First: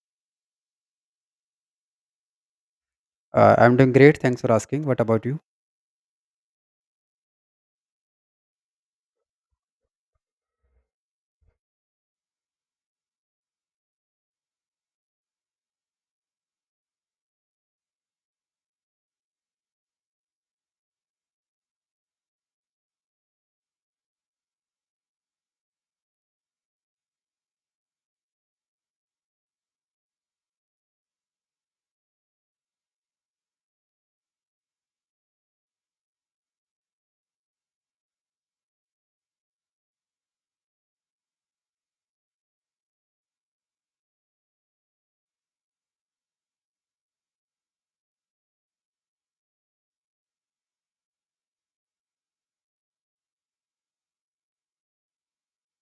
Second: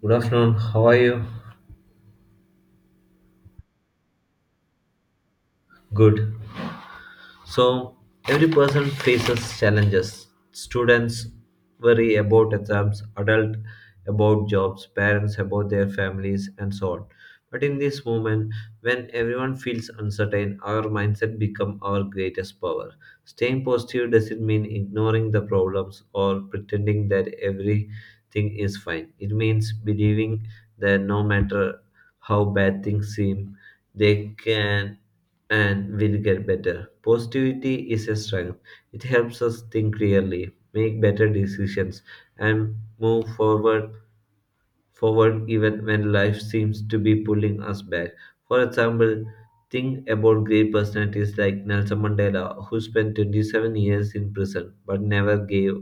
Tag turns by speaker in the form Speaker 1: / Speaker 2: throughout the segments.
Speaker 1: Good afternoon. How are you?
Speaker 2: I'm doing great. Thanks for asking. What about you?
Speaker 1: Good. So every person faces challenges. Students worry about exams, adults about jobs, parents about their families, and so on. But in this moment, when everyone feels uncertain, our mindset become our greatest power. Staying positive doesn't mean ignoring the problems or pretending that everything is fine. It means believing that no matter how bad things seem, they can and will get better. Positivity is a strength. It helps us think clearly, make better decisions, and move forward even when life seems to be pulling us back. For example, think about great personalities like Nelson Mandela, who spent 27 years in prison but never gave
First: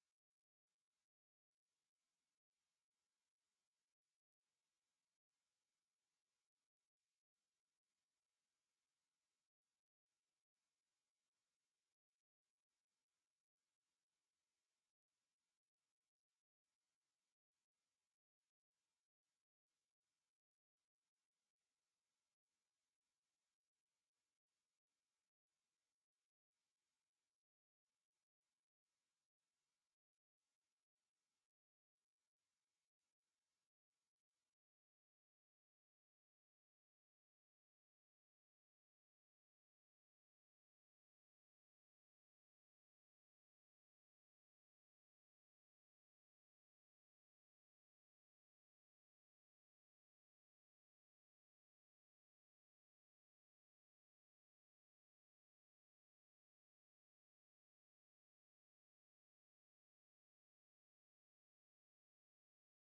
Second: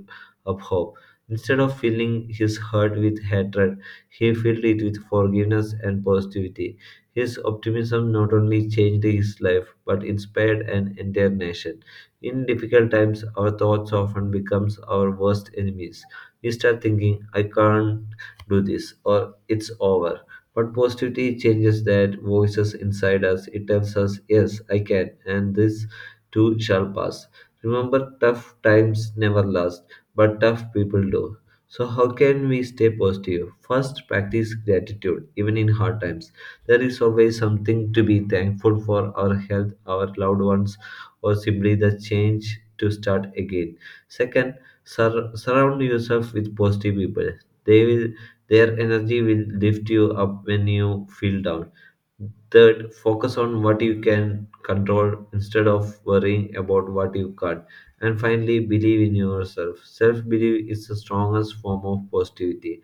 Speaker 1: up hope. Instead of filling his heart with hatred, he filled it with forgiveness and positivity. His optimism not only changed his life but inspired an entire nation. In difficult times, our thoughts often becomes our worst enemies. We start thinking, I can't do this, or it's over. But positivity changes that voices inside us. It tells us, yes, I can, and this too shall pass. Remember, tough times never last, but tough people do. So, how can we stay positive? First, practice gratitude, even in hard times. There is always something to be thankful for, our health, our loved ones, or simply the change to start again. Second, surround yourself with positive people. They will their energy will lift you up when you feel down. Third, focus on what you can control instead of worrying about what you can't. And finally, believe in yourself. Self belief is the strongest form of positivity.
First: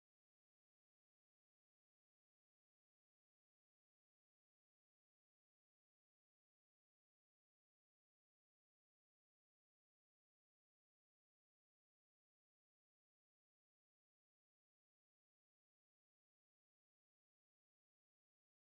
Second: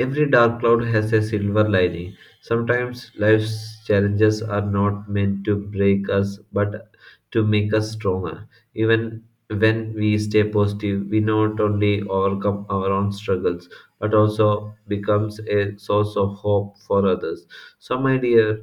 Speaker 1: Every dark cloud has a silver lining. Sometimes life's challenges are not meant to break us but to make us stronger. Even when we stay positive, we not only overcome our own struggles but also becomes a source of hope for others. So, my dear,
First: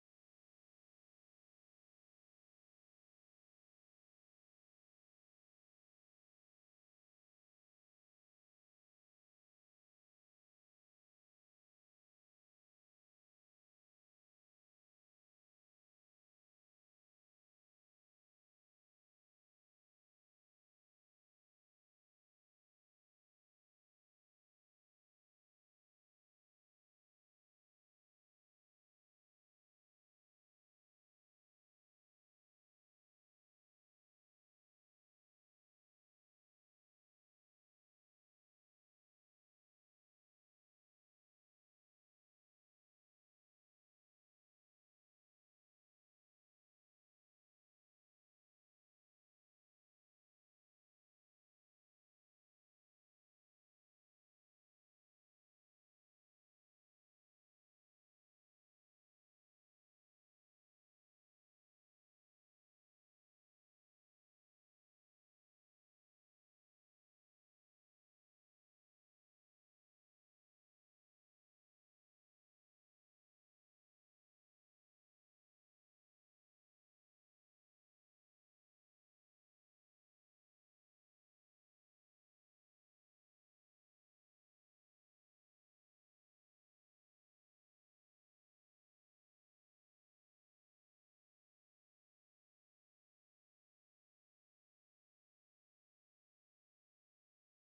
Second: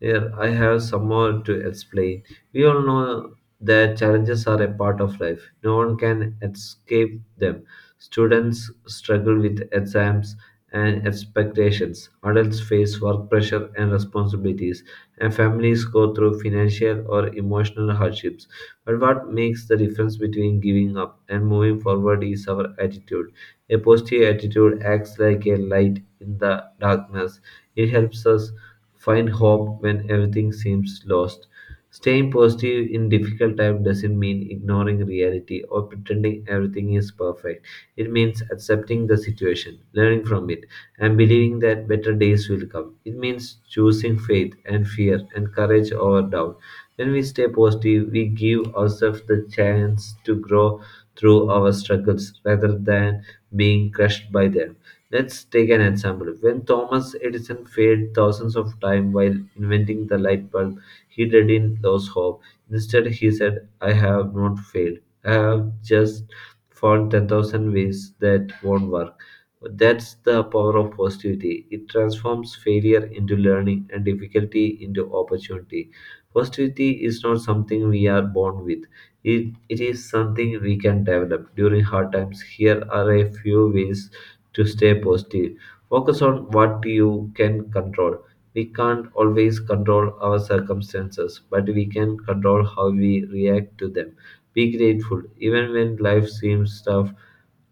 Speaker 1: here, I have some more to explain. We all know that challenges are a part of life. No one can escape them. Students struggle with exams and expectations. Adults face work pressure and responsibilities. And families go through financial or emotional hardships. But what makes the difference between giving up and moving forward is our attitude. A positive attitude acts like a light in the darkness. It helps us find hope when everything seems lost. Staying positive in difficult time doesn't mean ignoring reality or pretending everything is perfect. It means accepting the situation, learning from it, and believing that better days will come. It means choosing faith and fear and courage over doubt. When we stay positive, we give ourselves the chance to grow through our struggles rather than being crushed by them. Let's take an example. When Thomas Edison failed thousands of times while inventing the light bulb, he didn't lose hope. Instead, he said, I have not failed. I have just found 10,000 ways that won't work. That's the power of positivity. It transforms failure into learning and difficulty into opportunity. Positivity is not something we are born with. It is something we can develop during hard times. Here are a few ways to stay positive. Focus on what you can control. We can't always control our circumstances, but we can control how we react to them. Be grateful. Even when life seems tough,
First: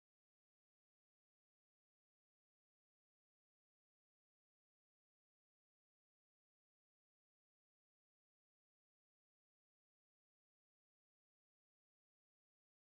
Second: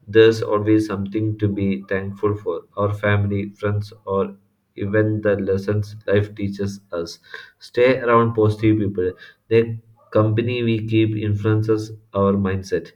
Speaker 1: there's always something to be thankful for, our family, friends, or even the lessons life teaches us. Stay around positive people. The company we keep influences our mindset.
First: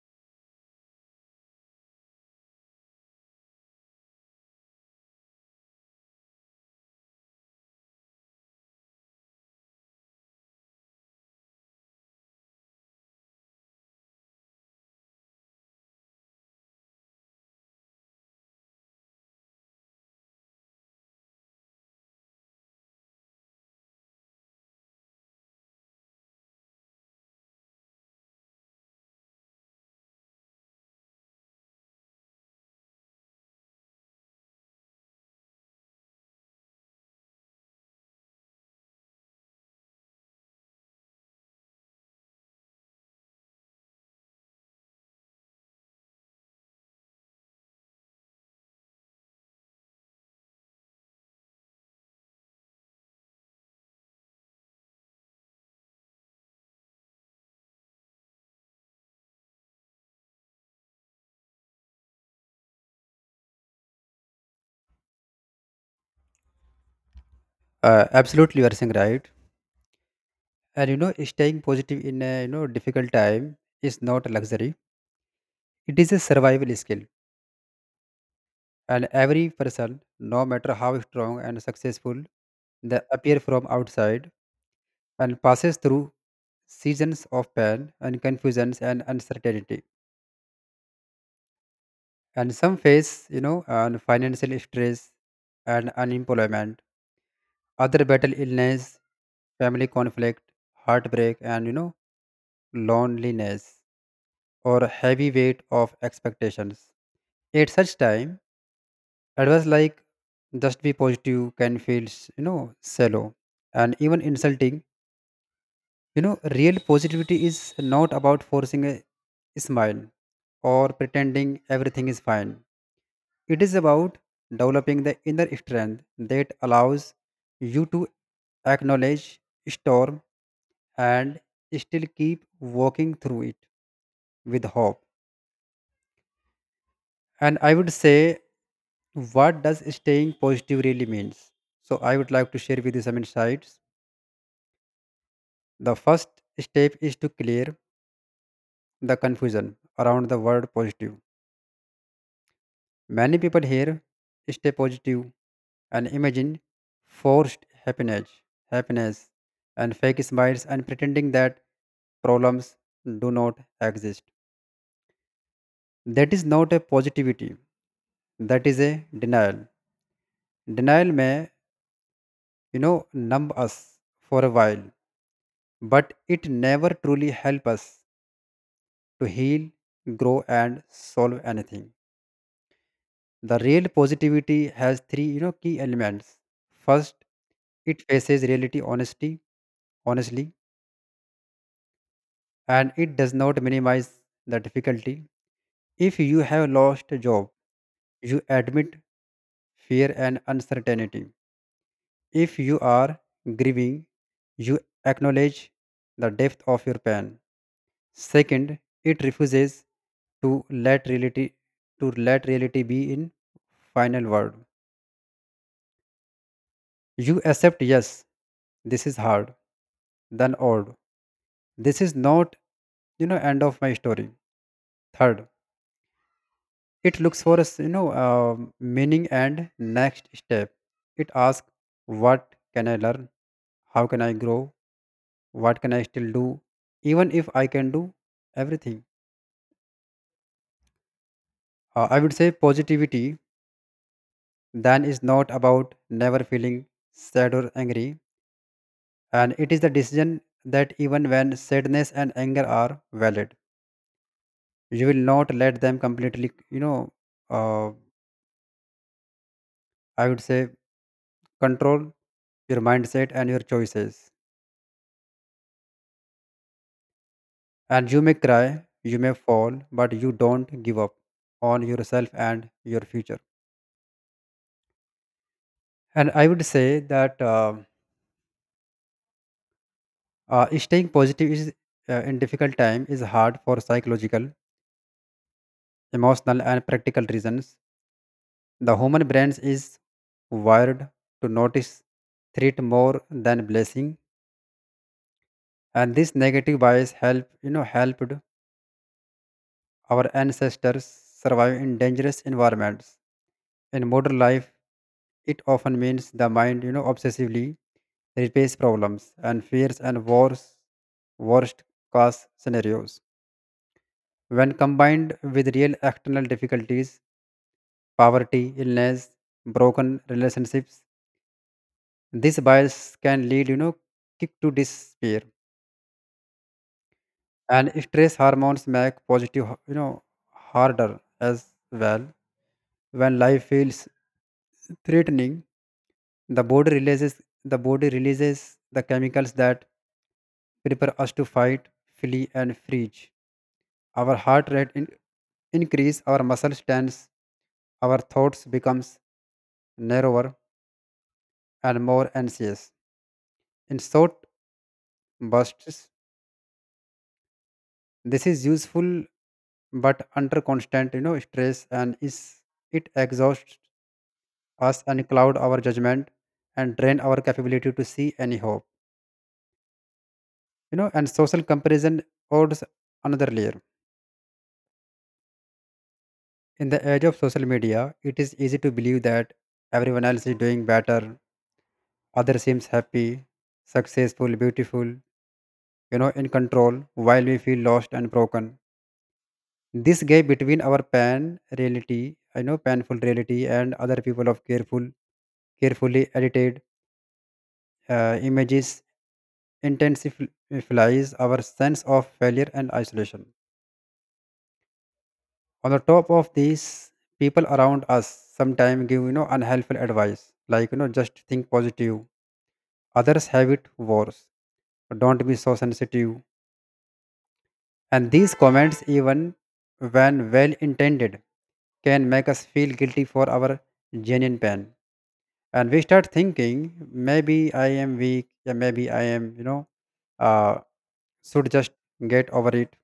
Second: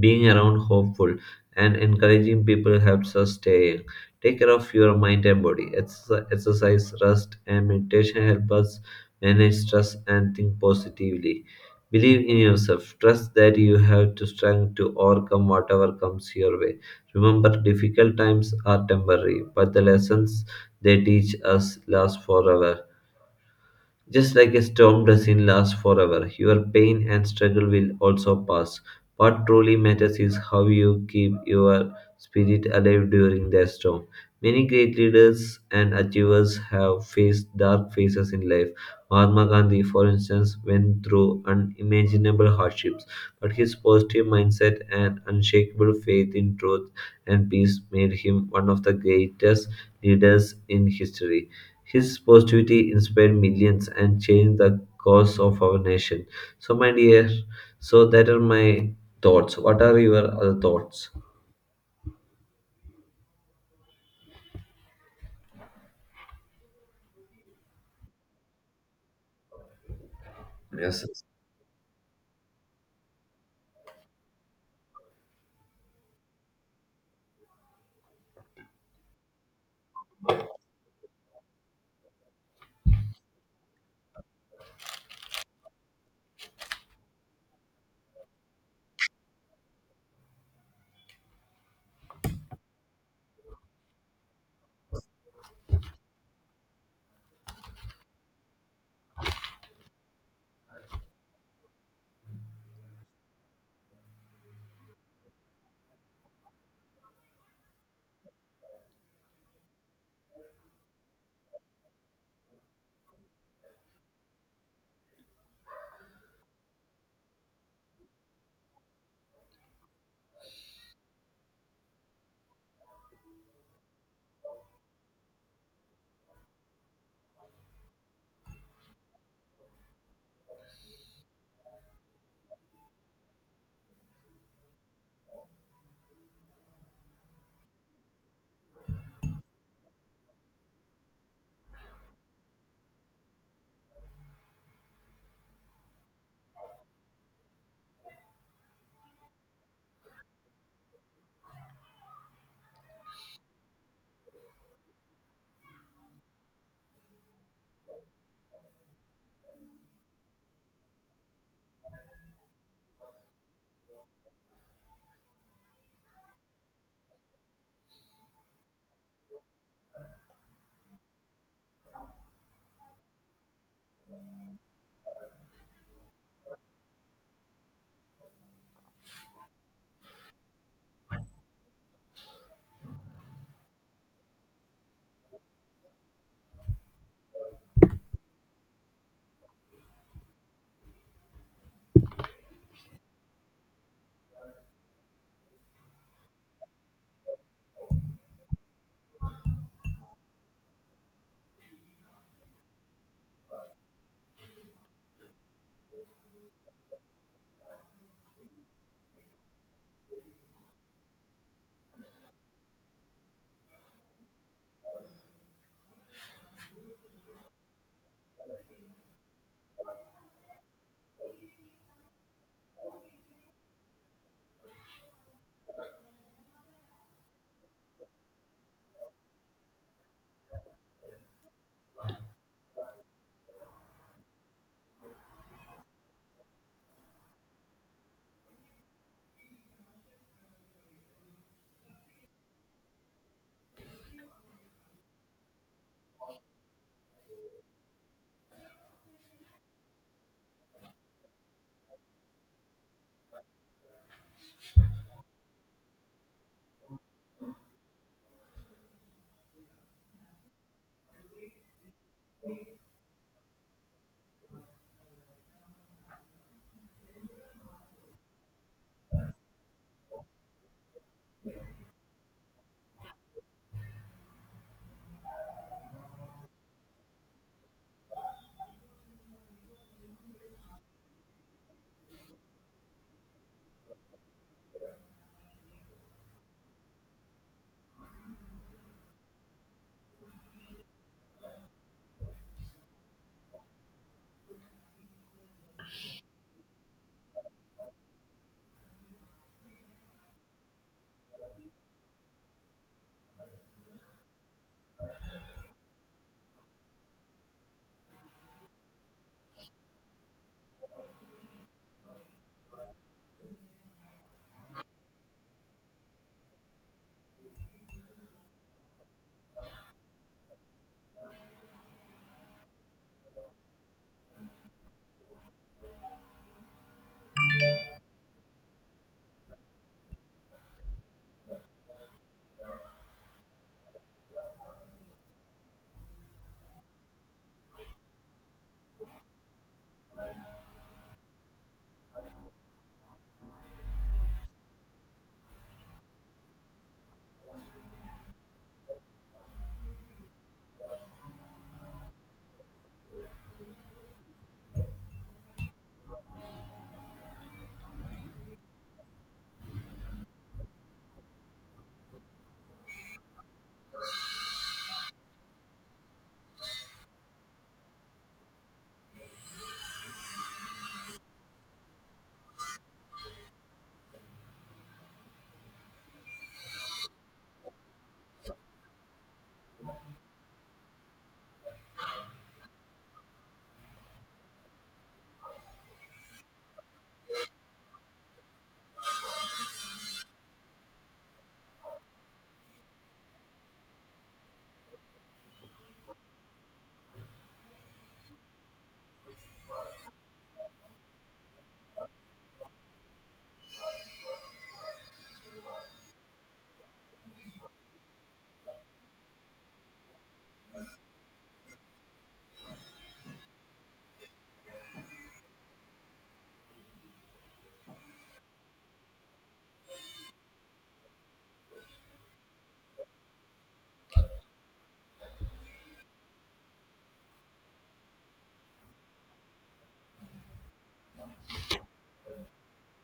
Speaker 1: Being around hopeful and encouraging people helps us stay young. Take care of your mind and body. Exercise, rest, and meditation help us manage stress and think positively. Believe in yourself. Trust that you have the strength to overcome whatever comes your way. Remember, difficult times are temporary, but the lessons they teach us last forever. Just like a storm doesn't last forever, your pain and struggle will also pass. What truly matters is how you keep your spirit alive during the storm. Many great leaders and achievers have faced dark phases in life. Mahatma Gandhi, for instance, went through unimaginable hardships, but his positive mindset and unshakable faith in truth and peace made him one of the greatest leaders in history. His positivity inspired millions and changed the course of our nation. So, my dear, so that are my thoughts. What are your other thoughts?
Speaker 2: Absolutely, you are saying right. And
Speaker 1: Yes.
Speaker 2: staying positive in a difficult time is not a luxury. It is a survival skill. And every person, no matter how strong and successful they appear from outside, and passes through seasons of pain and confusions and uncertainty. And some face and financial stress and unemployment. Other battle illness, family conflict, heartbreak, and loneliness, or heavy weight of expectations. At such time, advice like just be positive can feel, shallow and even insulting. Real positivity is not about forcing a smile or pretending everything is fine. It is about developing the inner strength that allows you to acknowledge storm and still keep walking through it with hope. And I would say, what does staying positive really means? So I would like to share with you some insights. The first step is to clear the confusion around the word positive. Many people hear stay positive and imagine forced happiness and fake smiles and pretending that problems do not exist. That is not a positivity. That is a denial. Denial may, numb us for a while but it never truly helps us to heal, grow, and solve anything. The real positivity has three, key elements. First, it faces reality honestly, and it does not minimize the difficulty. If you have lost a job, you admit fear and uncertainty. If you are grieving, you acknowledge the depth of your pain. Second, it refuses to let reality to let reality be in final word. You accept yes, this is hard, then odd. This is not end of my story. Third, it looks for us meaning and next step. It asks what can I learn, how can I grow, what can I still do, even if I can do everything. I would say positivity then is not about never feeling sad or angry, and it is the decision that even when sadness and anger are valid, you will not let them completely, uh, I would say, control your mindset and your choices. And you may cry, you may fall, but you don't give up on yourself and your future. And I would say that staying positive is in difficult time is hard for psychological, emotional, and practical reasons. The human brain is wired to notice threat more than blessing, and this negative bias helped our ancestors survive in dangerous environments. In modern life, it often means the mind obsessively replays problems and fears and wars, worst cause scenarios. When combined with real external difficulties, poverty, illness, broken relationships, this bias can lead, kick to despair, and stress hormones make positive, harder as well. When life feels threatening, the body releases the chemicals that prepare us to fight, flee, and freeze. Our increase, our muscles tense, our thoughts becomes narrower and more anxious. In short bursts, this is useful but under constant stress and is it exhausts us and cloud our judgment and drain our capability to see any hope. And social comparison adds another layer. In the age of social media it is easy to believe that everyone else is doing better, other seems happy, successful, beautiful, in control, while we feel lost and broken. This gap between our pan reality you know painful reality and other people of carefully edited images intensifies our sense of failure and isolation. On the top of these, people around us sometimes give unhelpful advice, like just think positive. Others have it worse. Don't be so sensitive. And these comments, even when well intended, can make us feel guilty for our genuine pain, and we start thinking maybe I am weak, yeah, maybe I am uh, should just get over it.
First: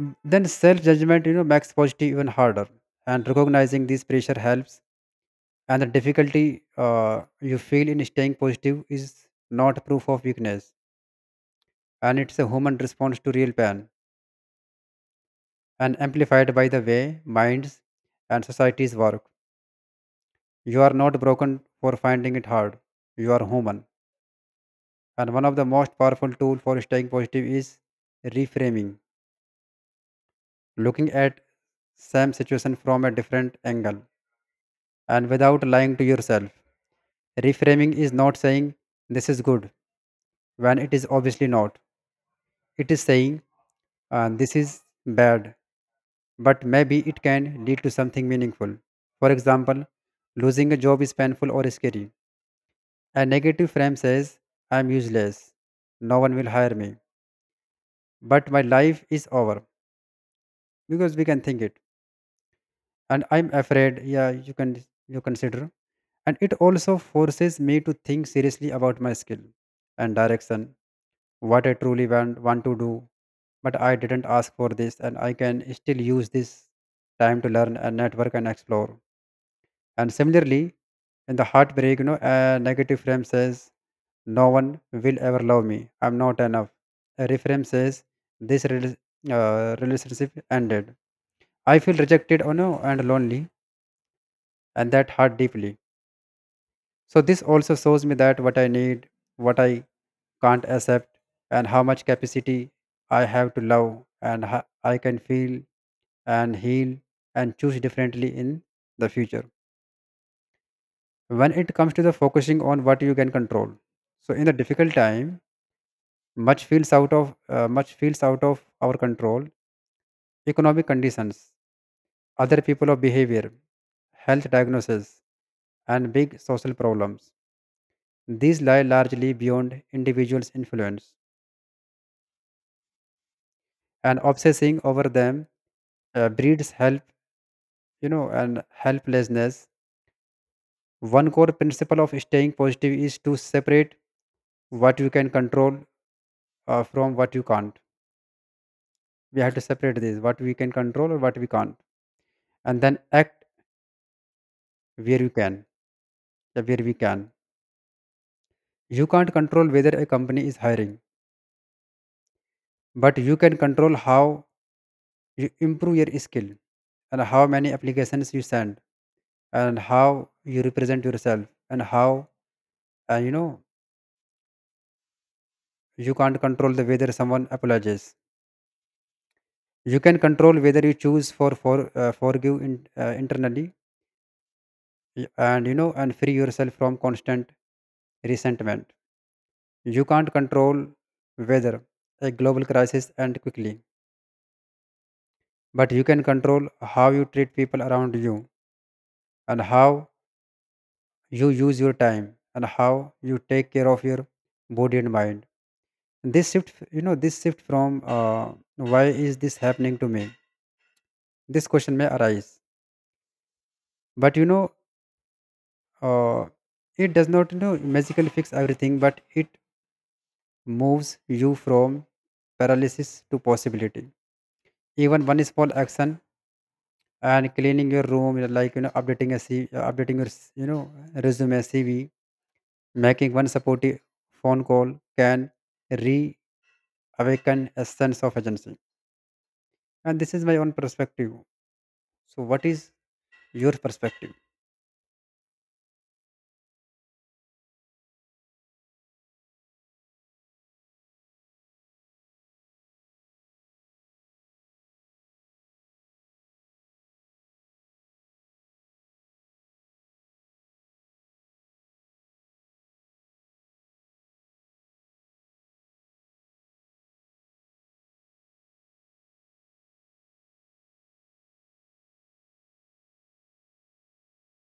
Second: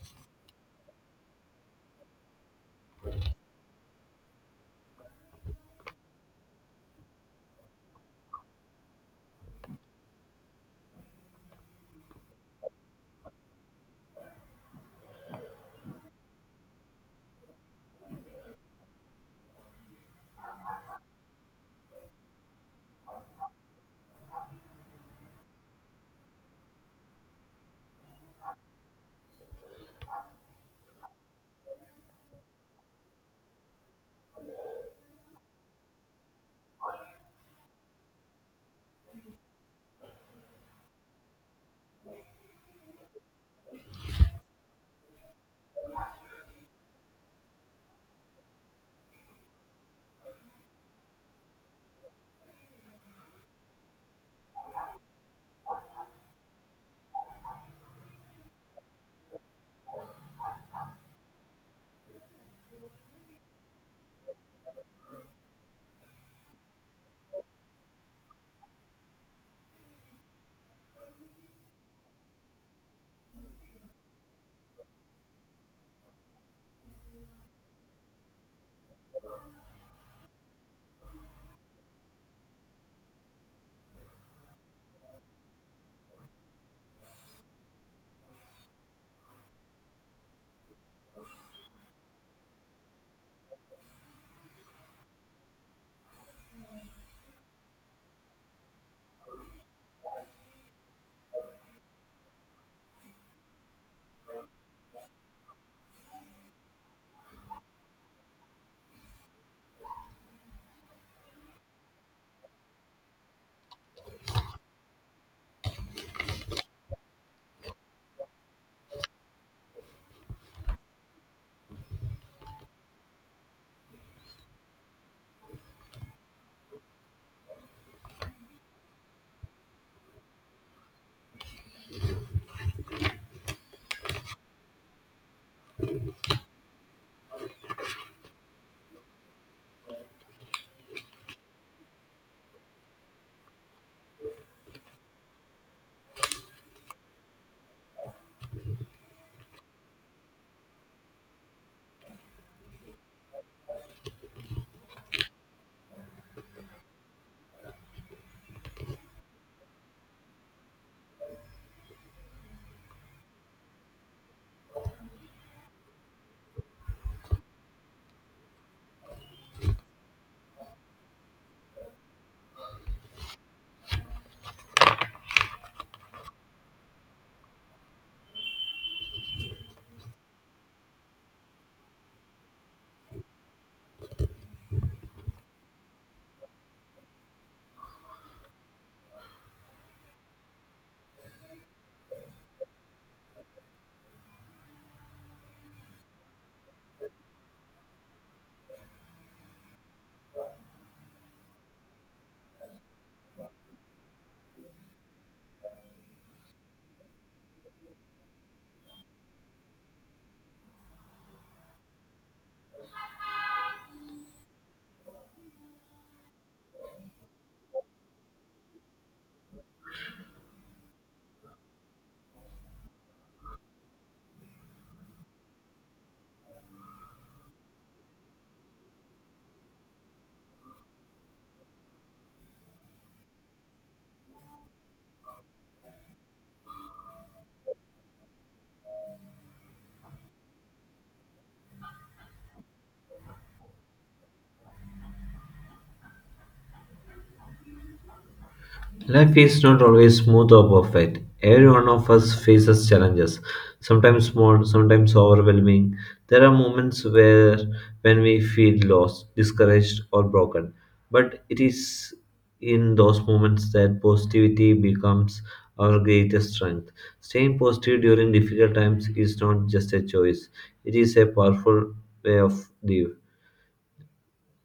Speaker 2: Then self judgment, makes positive even harder. And recognizing this pressure helps. And the difficulty you feel in staying positive is not proof of weakness, and it's a human response to real pain, and amplified by the way minds and societies work. You are not broken for finding it hard. You are human. And one of the most powerful tool for staying positive is reframing, looking at same situation from a different angle and without lying to yourself. Reframing is not saying this is good when it is obviously not. It is saying this is bad, but maybe it can lead to something meaningful. For example, losing a job is painful or scary. A negative frame says, I am useless, no one will hire me, but my life is over because we can think it. And I'm afraid, yeah, you can you consider. And it also forces me to think seriously about my skill and direction, what I truly want to do, but I didn't ask for this, and I can still use this time to learn and network and explore. And similarly, in the heartbreak, a negative frame says, no one will ever love me, I'm not enough. A reframe says, this relationship ended. I feel rejected, oh no, and lonely, and that hurt deeply. So, this also shows me that what I need, what I can't accept, and how much capacity I have to love, and how I can feel and heal and choose differently in the future. When it comes to the focusing on what you can control, so in the difficult time, much feels out of our control. Economic conditions, other people of behavior, health diagnosis, and big social problems. These lie largely beyond individuals' influence, and obsessing over them breeds help you know and helplessness. One core principle of staying positive is to separate what you can control from what you can't. We have to separate this, what we can control or what we can't, and then act where you can, where we can. You can't control whether a company is hiring, but you can control how you improve your skill, and how many applications you send, and how you represent yourself, and how, and you know you can't control the whether someone apologizes. You can control whether you choose forgive in, internally, and free yourself from constant resentment. You can't control whether a global crisis end quickly, but you can control how you treat people around you, and how you use your time, and how you take care of your body and mind. this shift this shift from why is this happening to me, this question may arise, but uh, it does not magically fix everything, but it moves you from paralysis to possibility. Even one small action, and cleaning your room, updating updating your resume, cv, making one supportive phone call can reawaken a sense of agency. And this is my own perspective, so what is your perspective?
Speaker 1: Life is not always smooth or perfect. Every one of us faces challenges, sometimes small, sometimes overwhelming. There are moments where, when we feel lost, discouraged or broken. But it is in those moments that positivity becomes our greatest strength. Staying positive during difficult times is not just a choice, it is a powerful way of life.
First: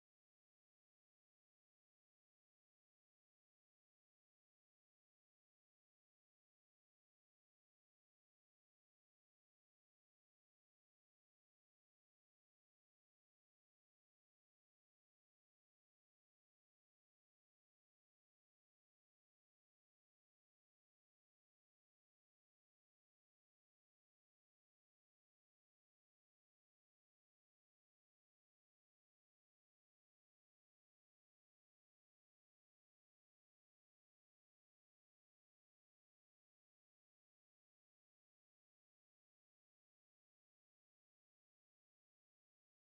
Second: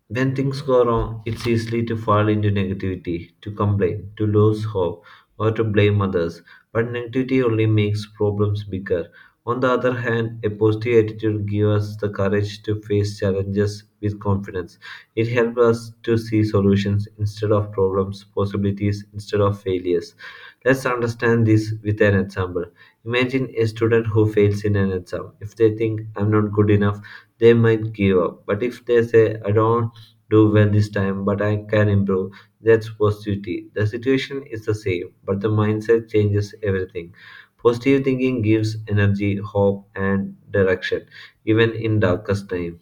Speaker 1: When things go wrong, it's easy to fall into negativity, to complain, to lose hope, or to blame others. But negativity only makes problems bigger. On the other hand, a positive attitude gives us the courage to face challenges with confidence. It helps us to see solutions instead of problems, possibilities instead of failures. Let's understand this with an example. Imagine a student who fails in an exam. If they think, I'm not good enough, they might give up. But if they say, I don't do well this time, but I can improve. That's positivity. The situation is the same, but the mindset changes everything. Positive thinking gives energy, hope, and direction, even in darkest times.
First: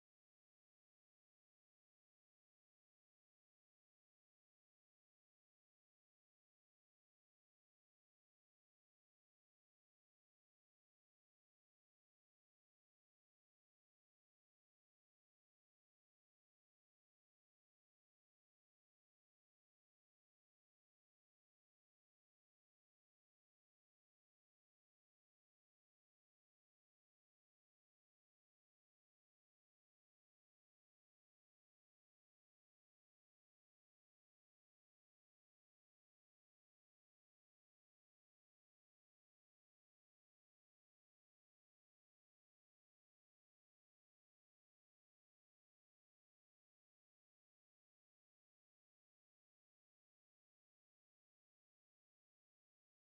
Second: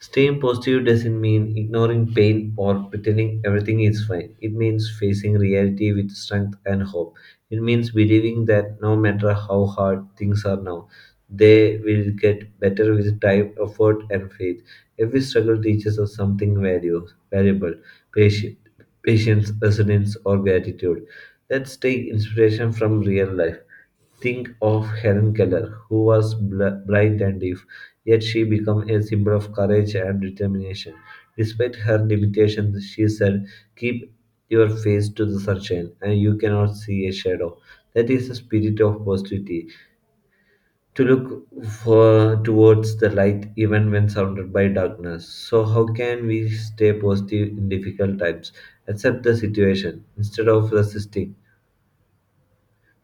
Speaker 1: Staying positive doesn't mean ignoring pain or pretending everything is fine. It means facing reality with strength and hope. It means believing that no matter how hard things are now, they will get better with time, effort, and faith. Every struggle teaches us something valuable, patient, patience, resilience, or gratitude. Let's take inspiration from real life. Think of Helen Keller, who was blind and deaf, yet she became a symbol of courage and determination. Despite her limitations, she said, keep your face to the sunshine, and you cannot see a shadow. That is the spirit of positivity, to look for, towards the light even when surrounded by darkness. So, how can we stay positive in difficult times? Accept the situation instead of resisting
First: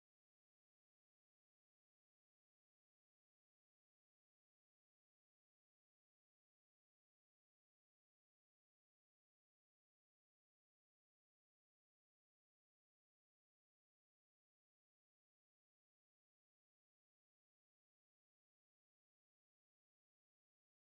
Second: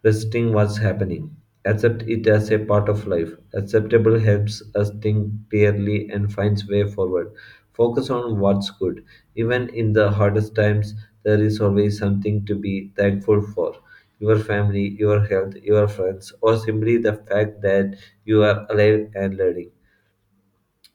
Speaker 1: Resisting what's happening. Accept it as a part of life. Acceptable helps us think clearly and finds way forward. Focus on what's good. Even in the hardest times, there is always something to be thankful for. Your family, your health, your friends, or simply the fact that you are alive and learning.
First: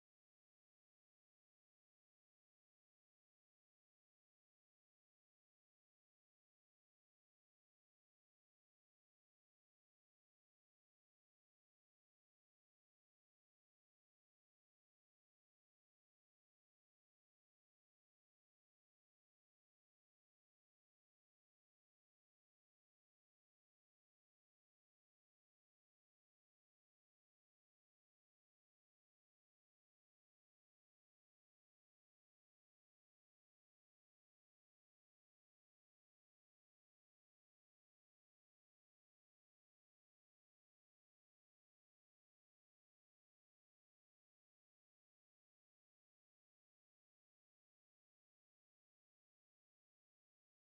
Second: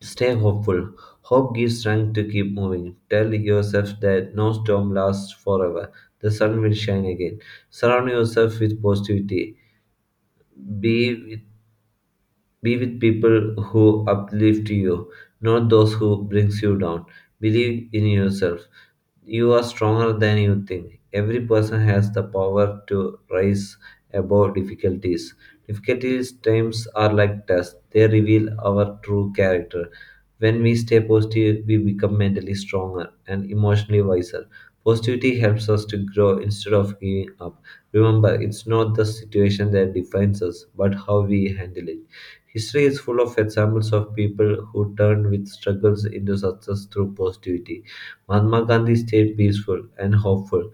Speaker 1: Stay hopeful. Hope gives strength to keep moving. Tell yourself that no storm lasts forever. The sun will shine again. Surround yourself with positivity. B Be with people who uplift you, not those who brings you down. Believe in yourself. You are stronger than you think. Every person has the power to rise above difficulties. Difficulties times are like tests. They reveal our true character. When we stay positive, we become mentally stronger and emotionally wiser. Positivity helps us to grow instead of giving up. Remember, it's not the situation that defines us, but how we handle it. History is full of examples of people who turned with struggles into success through positivity. Mahatma Gandhi stayed peaceful and hopeful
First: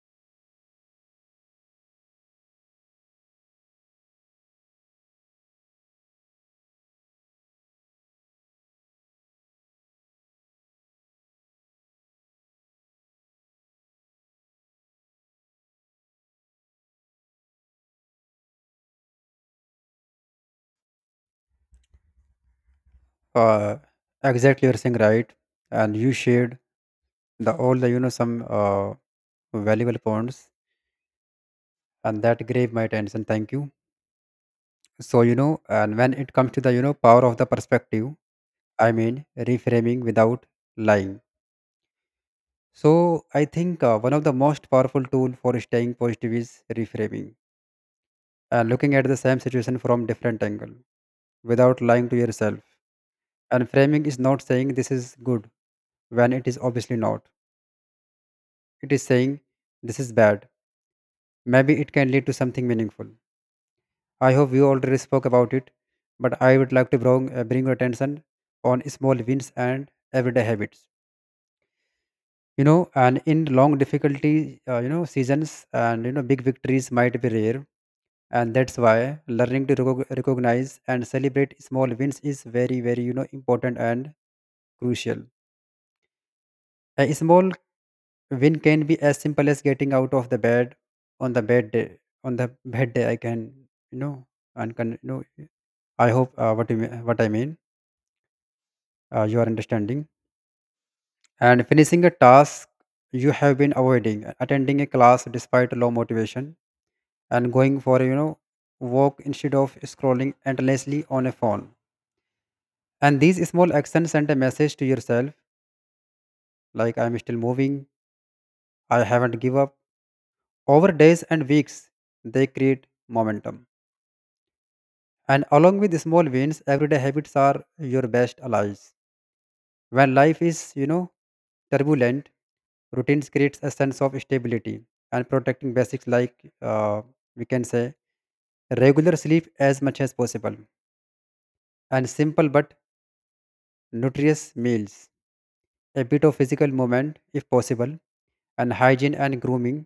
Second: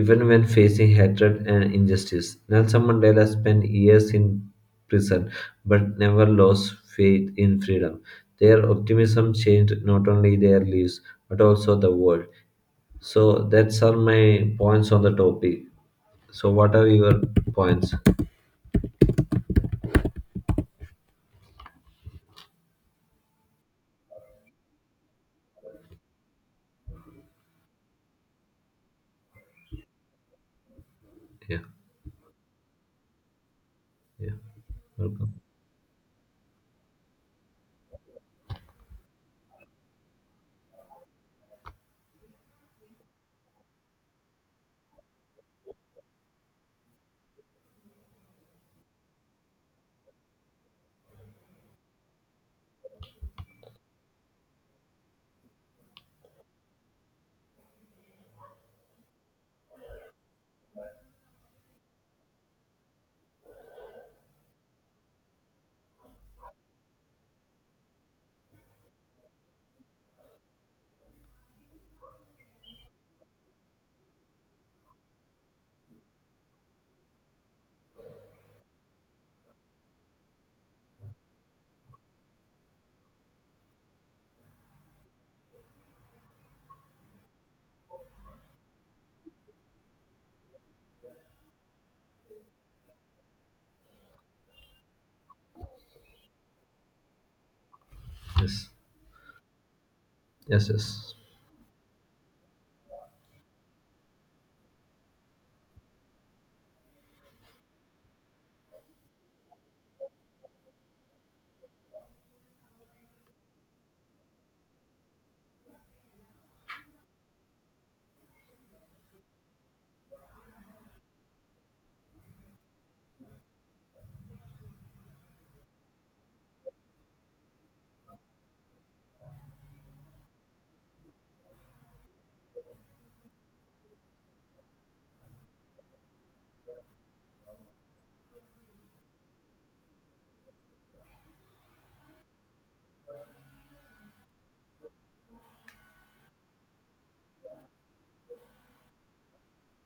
Speaker 1: even when facing hatred and injustice. Nelson Mandela spent years in prison but never lost faith in freedom. Their optimism changed not only their lives but also the world. So that's all my points on the topic. So what are your points?
Speaker 2: uh, exactly, you're saying right, and you shared the all the you know some valuable points,
Speaker 1: Yeah,
Speaker 2: and that gave my attention, thank you.
Speaker 1: yeah.
Speaker 2: So
Speaker 1: Welcome.
Speaker 2: you know And when it comes to the power of the perspective, I mean reframing without lying. So I think one of the most powerful tool for staying positive is reframing, and looking at the same situation from different angle without lying to yourself. And framing is not saying this is good when it is obviously not. It is saying this is bad, maybe it can lead to something meaningful. I hope we already spoke about it, but I would like to bring your attention on small wins and everyday habits. You know, and in long difficulty, seasons and big victories might be rare, and that's why learning to recognize and celebrate small wins is very, very important and crucial. A small win can be as simple as getting out of the bed on the bad day. On the bad day, I can you know and can. I hope what I mean,
Speaker 1: Yes.
Speaker 2: you are understanding.
Speaker 1: Yes, yes.
Speaker 2: And finishing a task you have been avoiding, attending a class despite low motivation, and going for a, you know walk instead of scrolling endlessly on a phone. And these small actions send a message to yourself, like I'm still moving, I haven't give up. Over days and weeks, they create momentum. And along with small wins, everyday habits are your best allies. When life is, you know, turbulent, routines creates a sense of stability. And protecting basics like, uh, we can say, regular sleep as much as possible, and simple but nutritious meals, a bit of physical movement if possible, and hygiene and grooming,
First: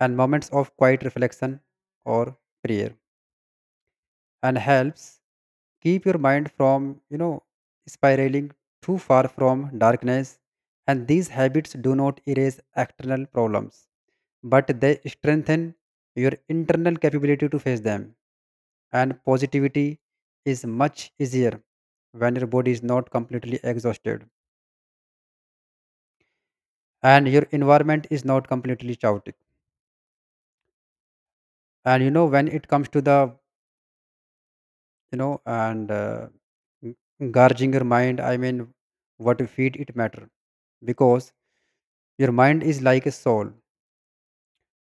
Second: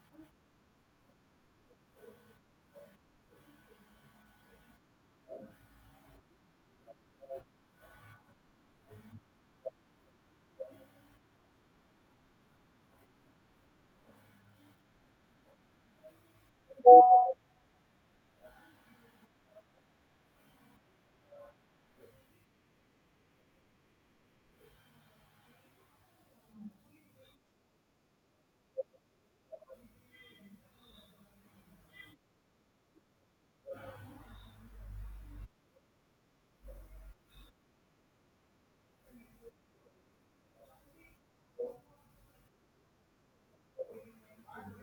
Speaker 2: and moments of quiet reflection or prayer. And helps keep your mind from spiraling too far from darkness. And these habits do not erase external problems, but they strengthen your internal capability to face them. And positivity is much easier when your body is not completely exhausted and your environment is not completely chaotic. And you know, when it comes to the you know and uh, g- gorging your mind, I mean, what you feed it matter. Because your mind is like a soul,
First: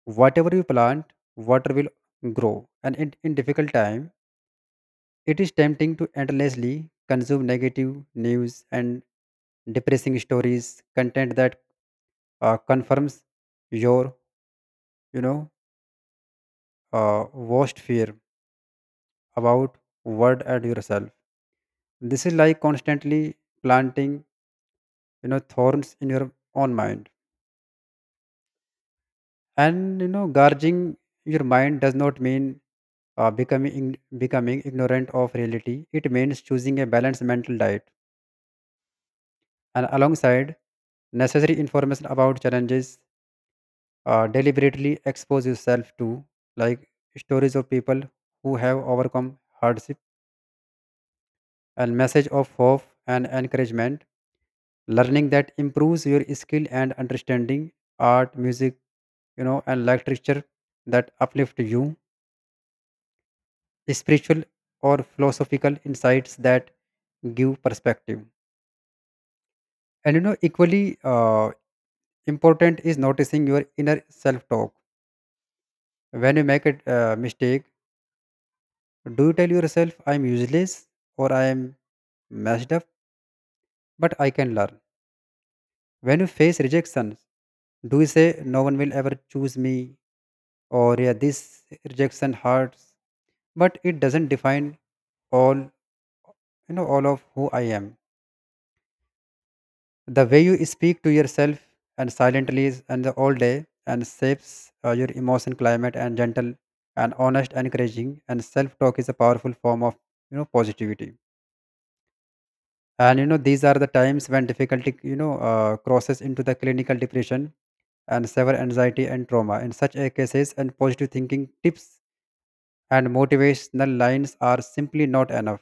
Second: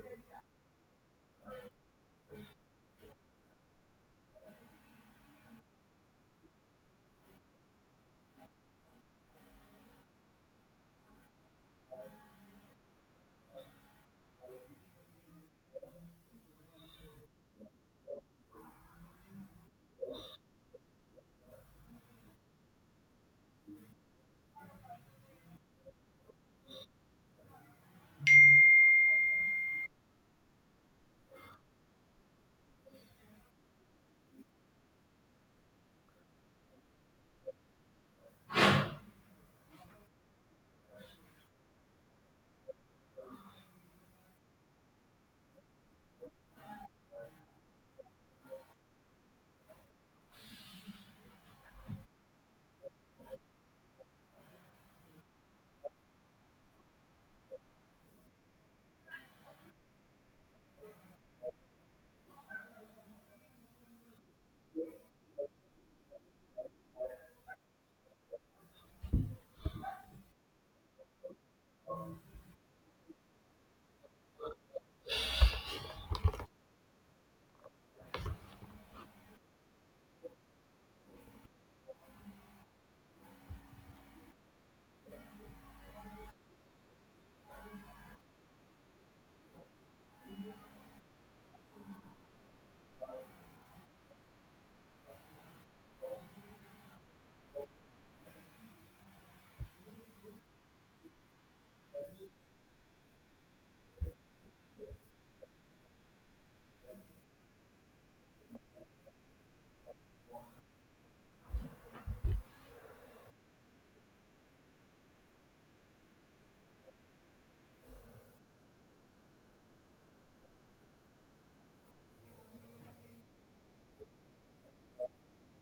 Speaker 2: whatever you plant, water, will grow. And in difficult time, it is tempting to endlessly consume negative news and depressing stories, content that confirms your you know uh, worst fear about world and yourself. This is like constantly planting, you know, thorns in your own mind. And you know, gorging your mind does not mean becoming ignorant of reality. It means choosing a balanced mental diet. And alongside necessary information about challenges, deliberately expose yourself to, like, stories of people who have overcome hardship, and message of hope and encouragement, learning that improves your skill and understanding, art, music, you know, and literature that uplift you, spiritual or philosophical insights that give perspective. And you know, equally important is noticing your inner self talk. When you make a mistake, do you tell yourself, "I'm useless," or "I am messed up, but I can learn?" When you face rejection, do you say, "No one will ever choose me," or "Yeah, this rejection hurts, but it doesn't define all all of who I am?" The way you speak to yourself and silently is- and the all day and shapes your emotion climate. And gentle and honest encouraging and self talk is a powerful form of, you know, positivity. And you know, these are the times when difficulty, crosses into the clinical depression and severe anxiety and trauma. In such a cases, and positive thinking tips and motivational lines are simply not enough.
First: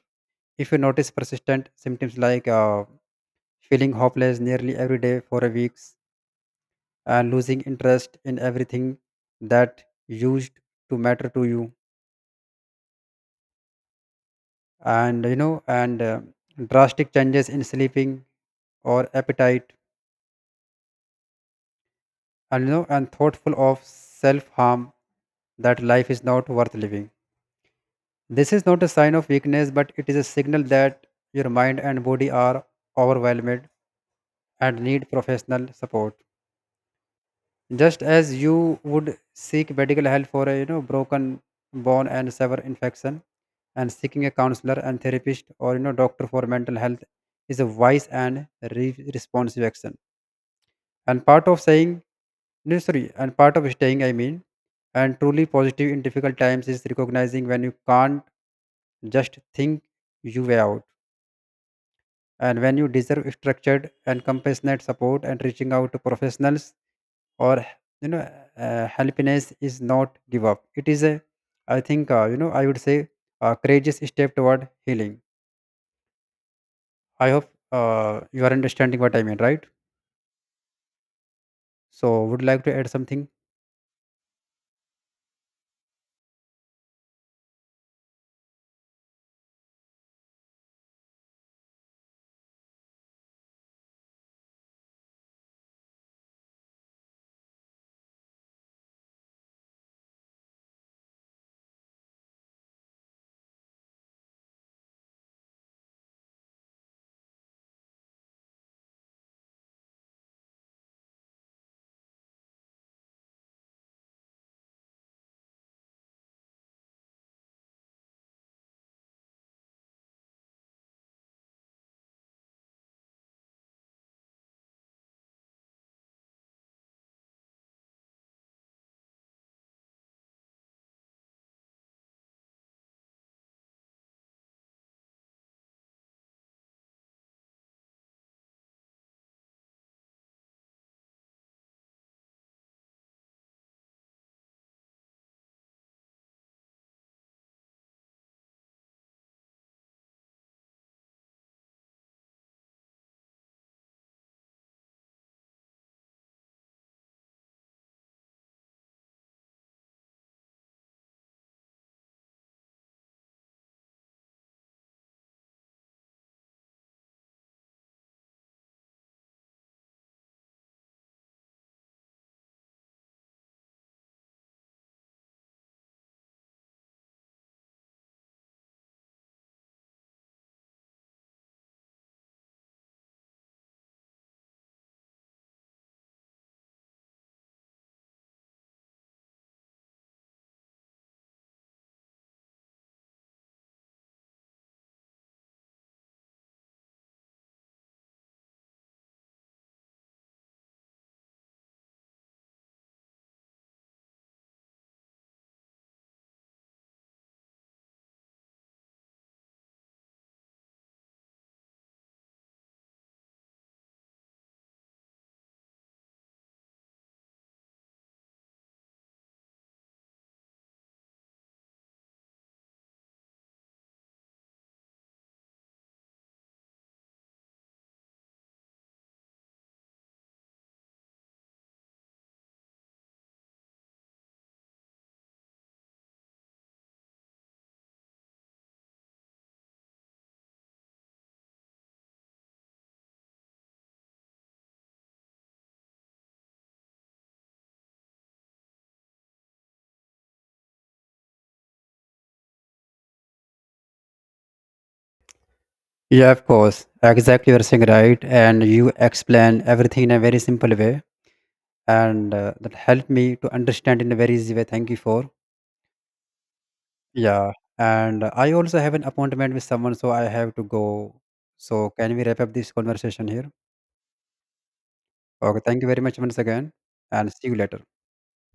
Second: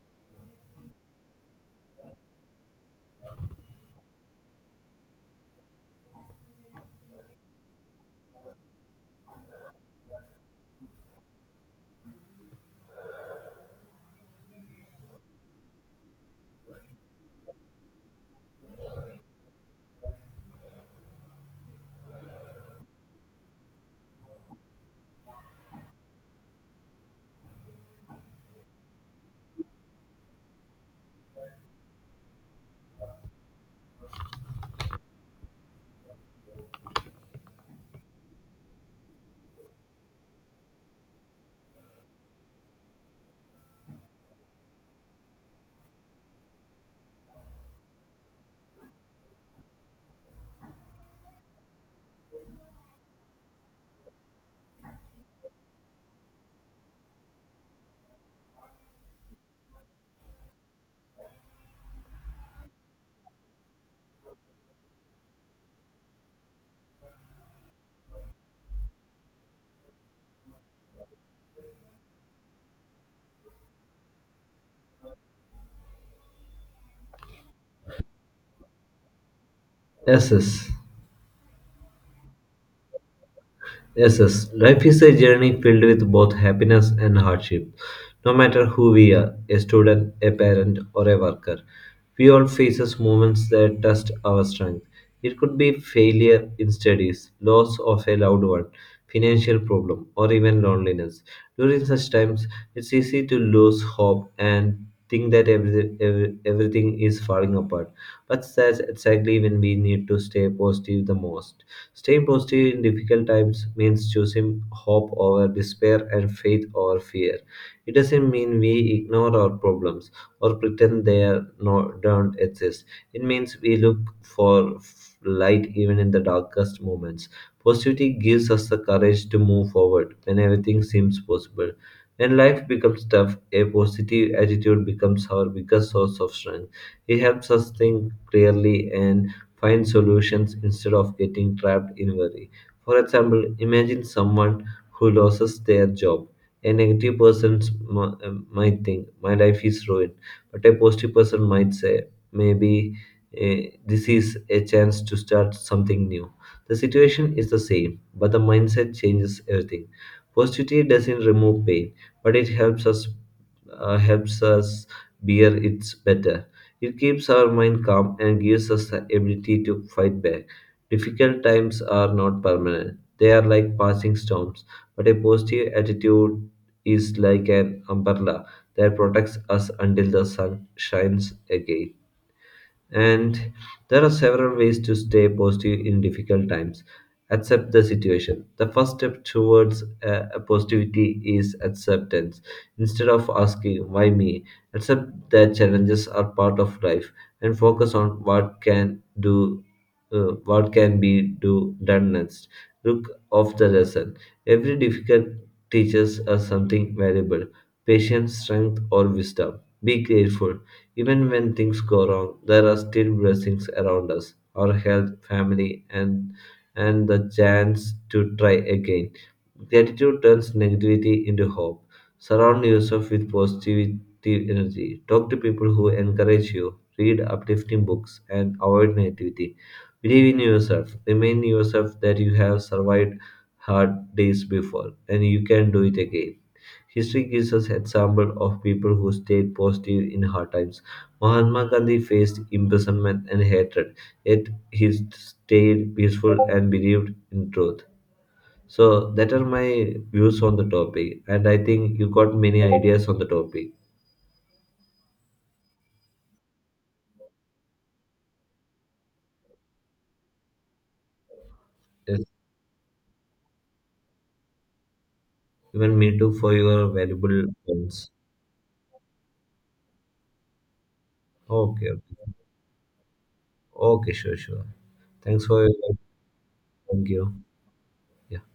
Speaker 2: If you notice persistent symptoms like, feeling hopeless nearly every day for a week's, losing interest in everything that used to matter to you, and you know, and drastic changes in sleeping or appetite, and you know, and thoughtful of self harm, that life is not worth living. This is not a sign of weakness, but it is a signal that your mind and body are overwhelmed and need professional support. Just as you would seek medical help for a, you know, broken bone and severe infection, and seeking a counselor and therapist or, you know, doctor for mental health is a wise and responsive action. And part of saying no, sorry, and part of staying, I mean, and truly positive in difficult times is recognizing when you can't just think your way out, and when you deserve structured and compassionate support and reaching out to professionals. Or you know, happiness is not give up. It is a, I think, I would say, a courageous step toward healing. I hope you are understanding what I mean, right?
Speaker 1: Yes, yes,
Speaker 2: So would you like to add something?
Speaker 1: yes, yes. Life is a journey filled with both happiness and hardship. No matter who we are, a student, a parent, or a worker, we all faces moments that test our strength. It could be failure in studies, loss of a loved one, financial problem, or even loneliness. During such times, it's easy to lose hope and think that everything is falling apart. But that's exactly when we need to stay positive the most. Staying positive in difficult times means choosing hope over despair and faith over fear. It doesn't mean we ignore our problems or pretend they are not, don't exist. It means we look for light even in the darkest moments. Positivity gives us the courage to move forward when everything seems possible. When life becomes tough, a positive attitude becomes our biggest source of strength. It helps us think clearly and find solutions instead of getting trapped in worry. For example, imagine someone who loses their job. A negative person might think, my life is ruined. But a positive person might say, maybe this is a chance to start something new. The situation is the same, but the mindset changes everything. Positivity doesn't remove pain, but it helps us bear it better. It keeps our mind calm and gives us the ability to fight back. Difficult times are not permanent, they are like passing storms, but a positive attitude is like an umbrella that protects us until the sun shines again. And there are several ways to stay positive in difficult times. Accept the situation. The first step towards a positivity is acceptance. Instead of asking, why me? Accept that challenges are part of life and focus on what can be done next. Look of the lesson. Every difficult teaches us something valuable. Patience, strength, or wisdom. Be grateful. Even when things go wrong, there are still blessings around us, our health, family, and the chance to try again. Gratitude turns negativity into hope. Surround yourself with positive energy. Talk to people who encourage you. Read uplifting books and avoid negativity. Believe in yourself. Remind yourself that you have survived hard days before and you can do it again. History gives us example of people who stayed positive in hard times. Mahatma Gandhi faced imprisonment and hatred, yet he stayed peaceful and believed in truth. So that are my views on the topic, and I think you got many ideas on the topic.
Speaker 2: Yeah, of course. Exactly, you're saying right, and you explain everything in a very simple way.
Speaker 1: Yes,
Speaker 2: And that helped me to understand in a very easy way. Thank you for,
Speaker 1: even me too for your valuable
Speaker 2: yeah.
Speaker 1: points.
Speaker 2: And I also have an appointment with someone, so I have to go.
Speaker 1: Okay,
Speaker 2: So can we
Speaker 1: okay,
Speaker 2: wrap up this conversation here?
Speaker 1: okay, sure, sure. Thanks
Speaker 2: Okay,
Speaker 1: for your
Speaker 2: thank you very much once again,
Speaker 1: thank
Speaker 2: and
Speaker 1: you.
Speaker 2: see you later.
Speaker 1: Yeah.